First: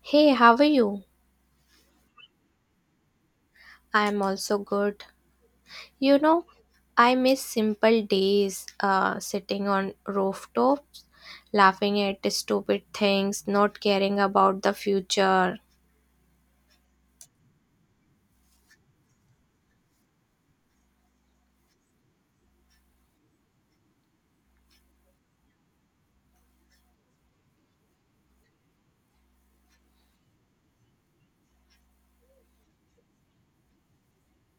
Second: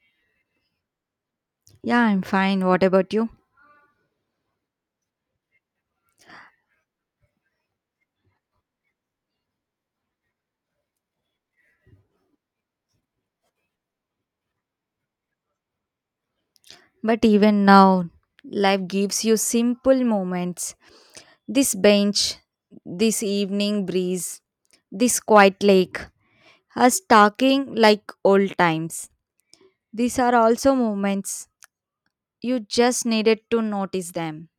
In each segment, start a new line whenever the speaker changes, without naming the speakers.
Hey, how are you?
Yeah, I'm fine. What about you?
I'm also good. You know, I miss simple days sitting on rooftops, laughing at stupid things, not caring about the future.
But even now, life gives you simple moments. This bench, this evening breeze, this quiet lake, us talking like old times. These are also moments. You just needed to notice them.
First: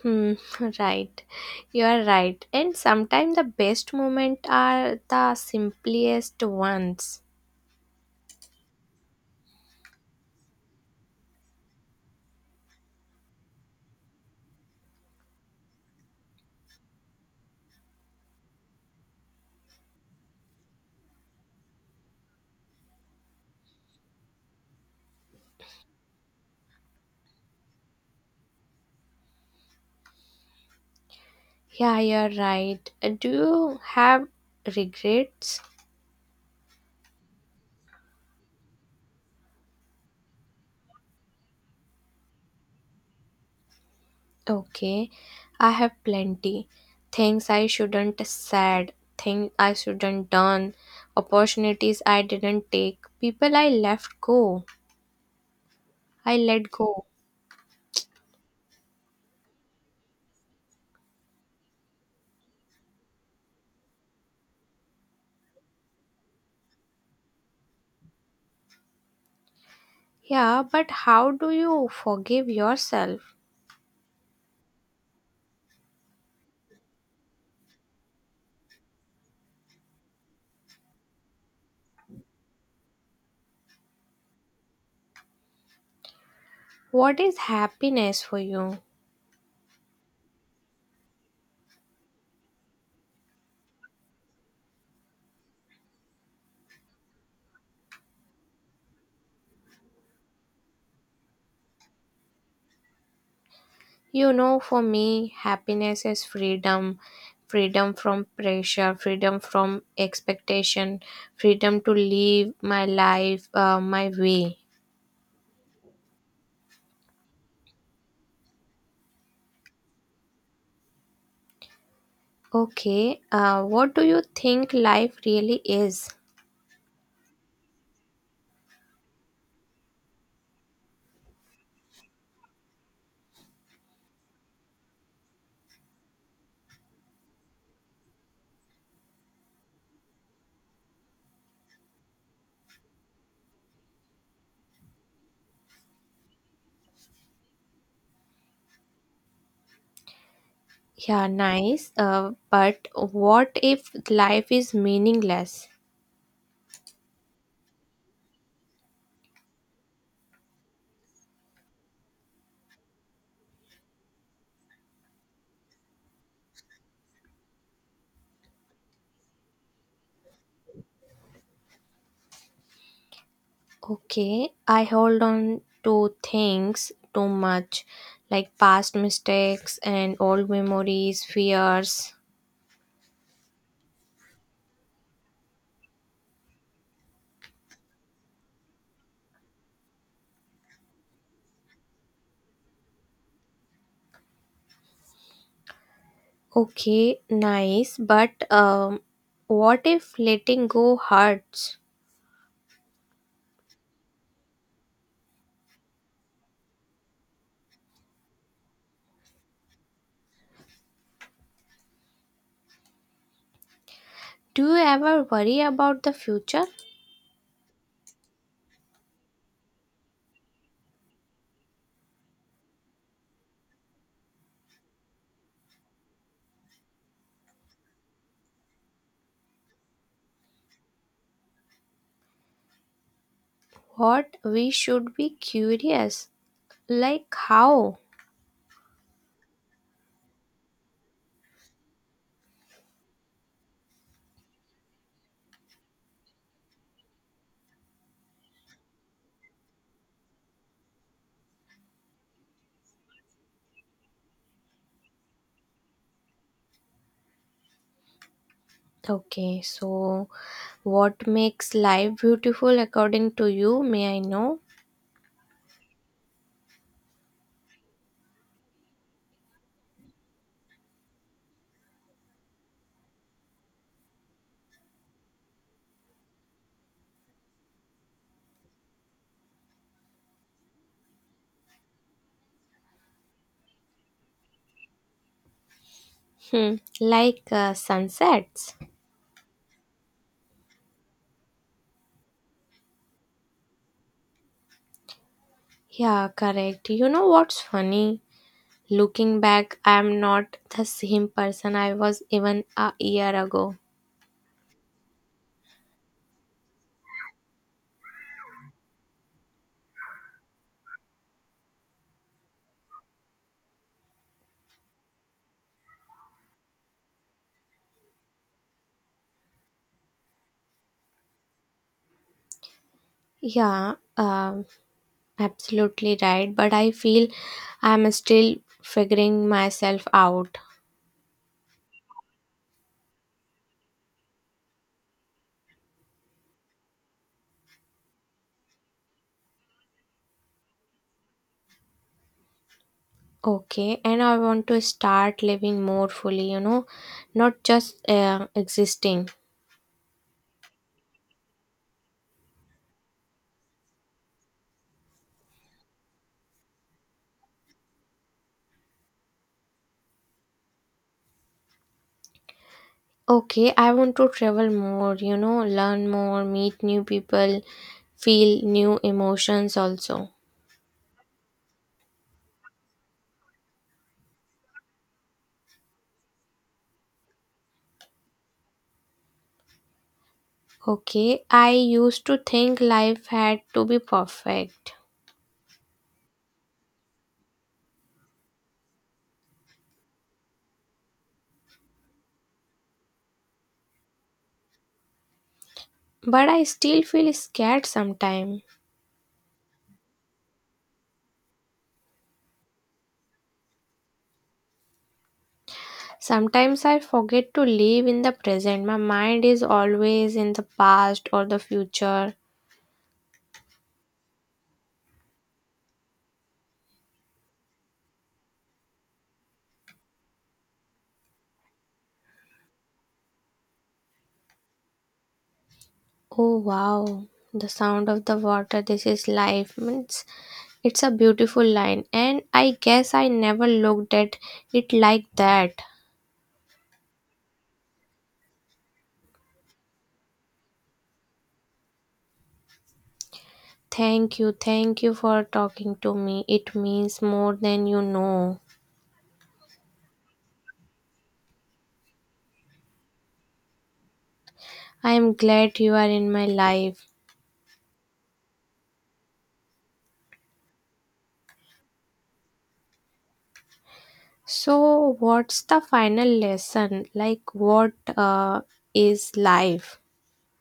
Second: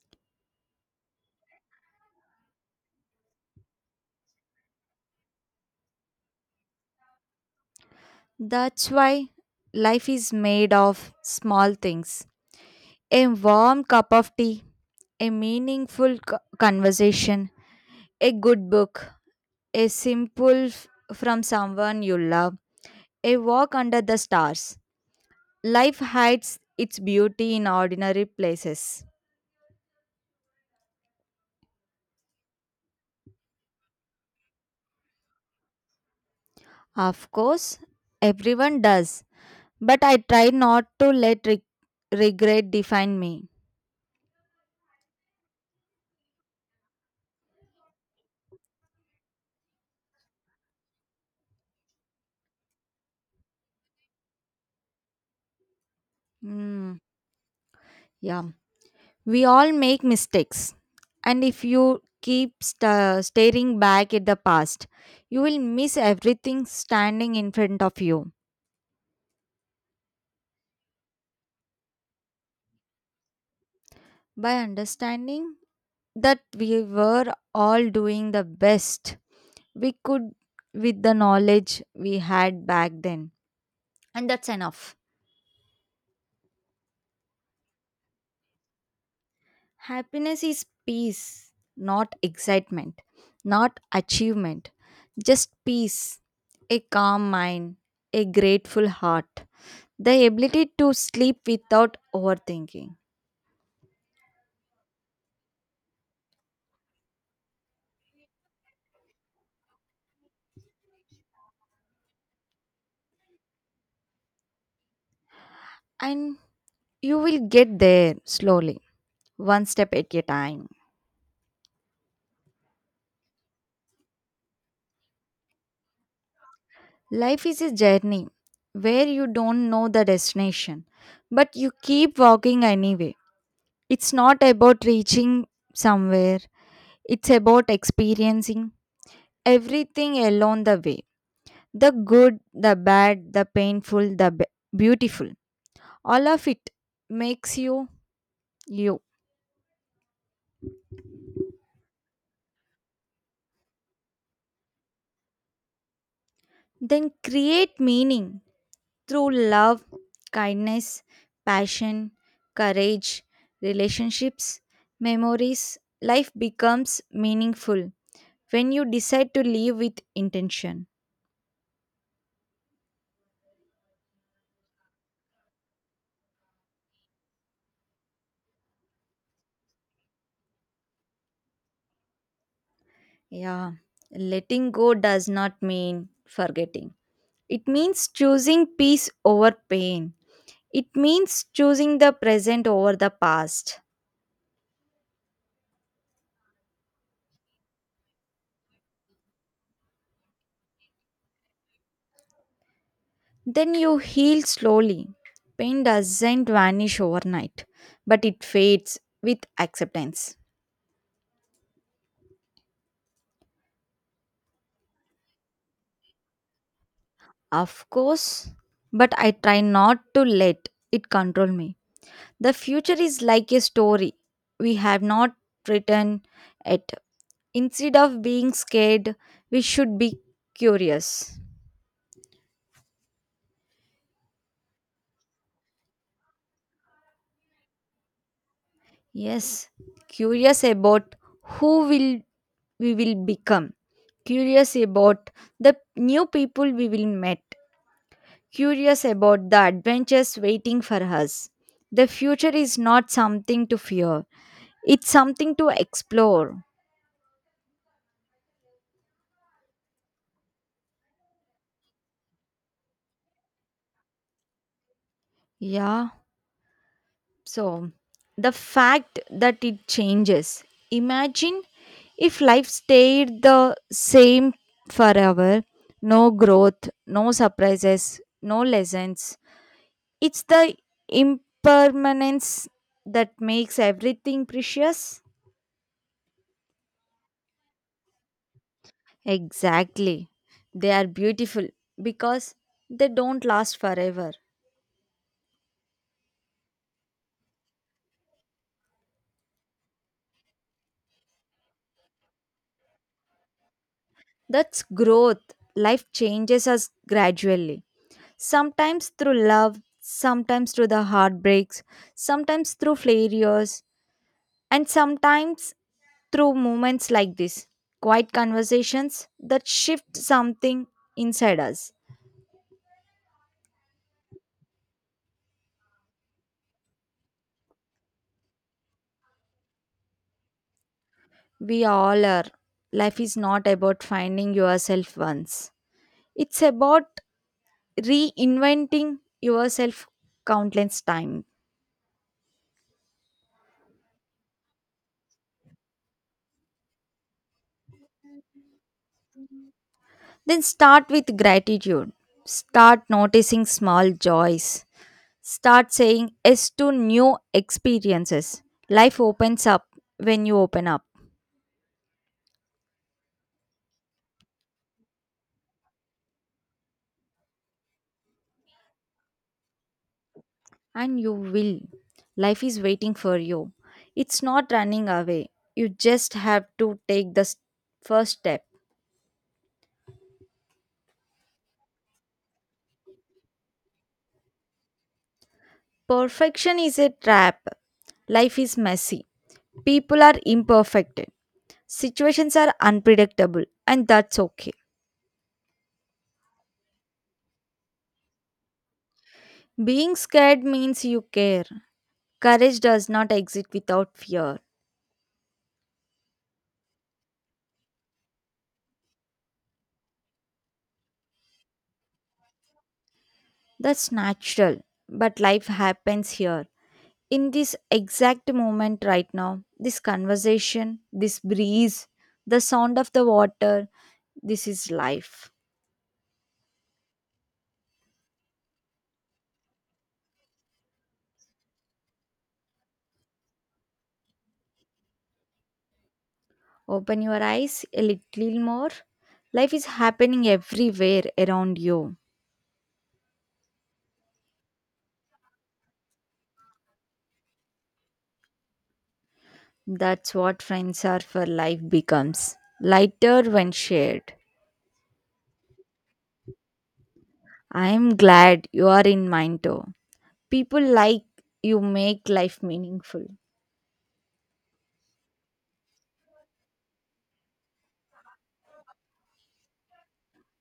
Hmm, right. You are right. And sometimes the best moments are the simplest ones.
That's why life is made of small things. A warm cup of tea, a meaningful conversation, a good book, a simple f- from someone you love, a walk under the stars. Life hides its beauty in ordinary places.
Yeah, you're right. Do you have regrets?
Of course, everyone does, but I try not to let regret define me.
Okay, I have plenty. Things I shouldn't said, things I shouldn't done, opportunities I didn't take, people I left go. I let
Hmm,
go.
yeah, we all make mistakes, and if you keep staring back at the past, you will miss everything standing in front of you.
Yeah, but how do you forgive yourself?
By understanding, that we were all doing the best we could with the knowledge we had back then. And that's enough.
What is happiness for you?
Happiness is peace, not excitement, not achievement, just peace, a calm mind, a grateful heart, the ability to sleep without overthinking.
You know, for me, happiness is freedom. Freedom from pressure, freedom from expectation, freedom to live my life my way.
And you will get there slowly, one step at a time.
Okay, what do you think life really is?
Life is a journey where you don't know the destination, but you keep walking anyway. It's not about reaching somewhere, it's about experiencing everything along the way the good, the bad, the painful, the beautiful. All of it makes you you.
Yeah, nice. But what if life is meaningless?
Then create meaning through love, kindness, passion, courage, relationships, memories, life becomes meaningful when you decide to live with intention.
Okay, I hold on to things too much, like past mistakes and old memories, fears.
Yeah, letting go does not mean forgetting. It means choosing peace over pain. It means choosing the present over the past.
Okay, nice. But what if letting go hurts?
Then you heal slowly. Pain doesn't vanish overnight, but it fades with acceptance.
Do you ever worry about the future?
Of course, but I try not to let it control me. The future is like a story we have not written yet. Instead of being scared, we should be curious.
What we should be curious, like how?
Yes, curious about who will we will become. Curious about the new people we will meet. Curious about the adventures waiting for us. The future is not something to fear. It's something to explore.
Okay, so what makes life beautiful according to you? May I know?
Yeah. So, the fact that it changes. Imagine if life stayed the same forever no growth, no surprises, no lessons. It's the impermanence that makes everything precious.
Hmm, like sunsets.
Exactly. They are beautiful because they don't last forever.
Yeah, correct. You know what's funny? Looking back, I am not the same person I was even a year ago.
That's growth. Life changes us gradually. Sometimes through love, sometimes through the heartbreaks, sometimes through failures, and sometimes through moments like this. Quiet conversations that shift something inside us.
Yeah, absolutely right. But I feel I'm still figuring myself out.
We all are. Life is not about finding yourself once, it's about reinventing yourself countless times.
Okay, and I want to start living more fully, you know, not just existing.
Then start with gratitude. Start noticing small joys. Start saying yes to new experiences. Life opens up when you open up,
Okay, I want to travel more, you know, learn more, meet new people, feel new emotions also.
and you will. Life is waiting for you. It's not running away. You just have to take the s- first step.
Okay, I used to think life had to be perfect,
Perfection is a trap. Life is messy. People are imperfect. Situations are unpredictable, and that's okay.
but I still feel scared sometimes.
Being scared means you care. Courage does not exist without fear.
Sometimes I forget to live in the present. My mind is always in the past or the future.
That's natural, but life happens here. In this exact moment right now, this conversation, this breeze, the sound of the water, this is life.
Oh wow, the sound of the water, this is life. Means it's a beautiful line, and I guess I never looked at it like that.
Open your eyes a little more. Life is happening everywhere around you.
Thank you for talking to me. It means more than you know.
That's what friends are for life becomes lighter when shared.
I am glad you are in my life.
I am glad you are in mine too. People like you make life meaningful.
So, what's the final lesson? Like, what is life?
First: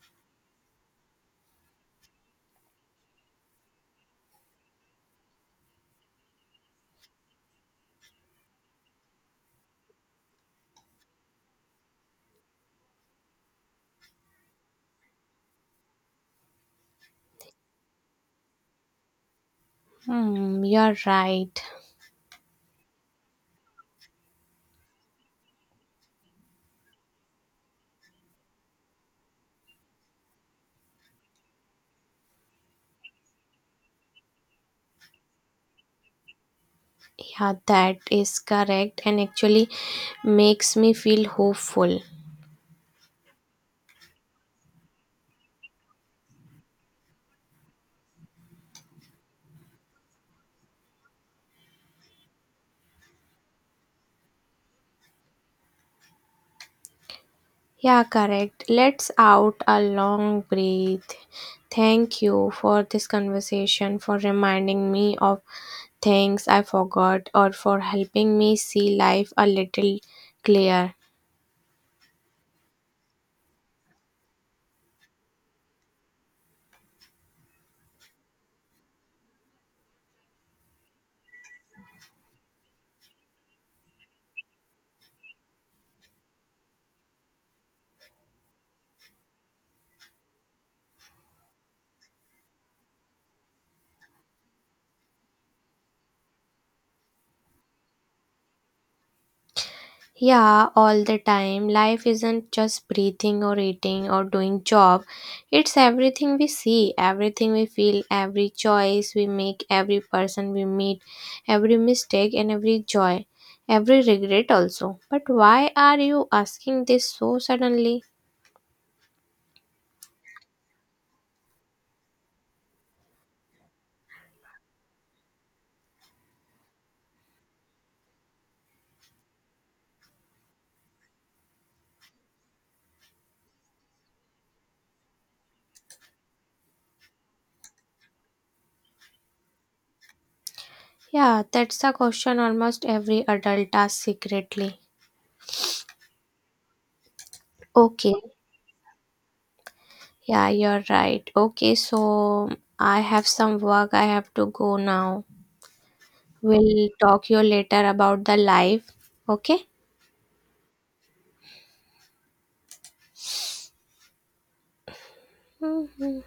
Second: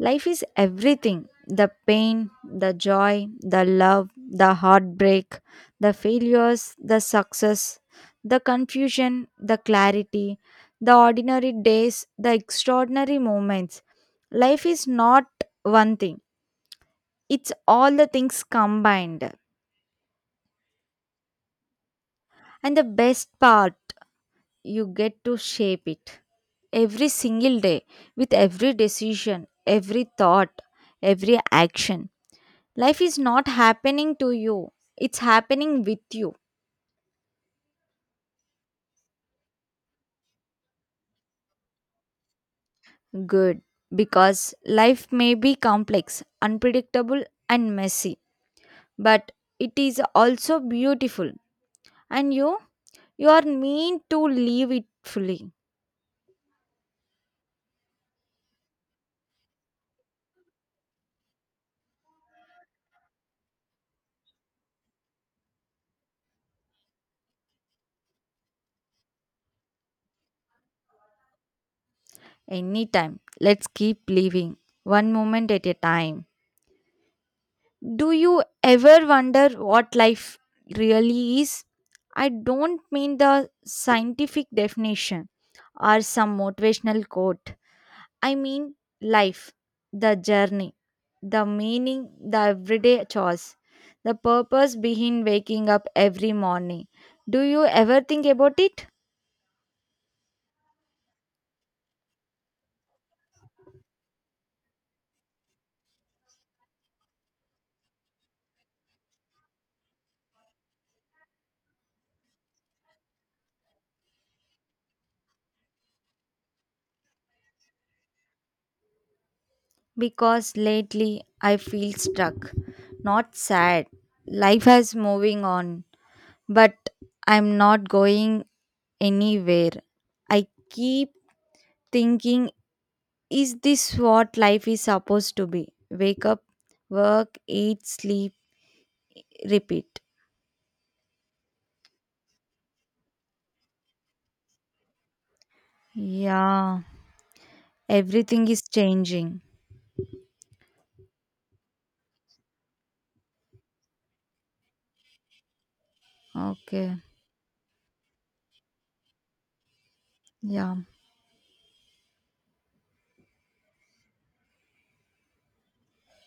Life is everything the pain, the joy, the love, the heartbreak, the failures, the success, the confusion, the clarity, the ordinary days, the extraordinary moments. Life is not one thing, it's all the things combined.
Hmm, you're right.
And the best part, you get to shape it every single day with every decision, every thought, every action. Life is not happening to you, it's happening with you.
Yeah, that is correct, and actually makes me feel hopeful.
Good. Because life may be complex, unpredictable, and messy, but it is also beautiful. And you are meant to live it fully.
Yeah, correct. Let's out a long breath. Thank you for this conversation, for reminding me of things I forgot, or for helping me see life a little clearer.
Anytime. Let's keep living, one moment at a time. Do you ever wonder what life really is? I don't mean the scientific definition or some motivational quote. I mean, life, the journey, the meaning, the everyday chores, the purpose behind waking up every morning. Do you ever think about it?
Yeah, all the time. Life isn't just breathing or eating or doing job. It's everything we see, everything we feel, every choice we make, every person we meet, every mistake and every joy, every regret also. But why are you asking this so suddenly?
Because lately I feel stuck, not sad. Life is moving on, but I'm not going anywhere. I keep thinking, is this what life is supposed to be? Wake up, work, eat, sleep, repeat.
Yeah, that's a question almost every adult asks secretly.
Yeah,
Okay.
everything is changing.
Yeah, you're right. Okay, so I have some work I have to go now. We'll
Okay.
talk you later about the life. Okay?
Yeah.
Mhm.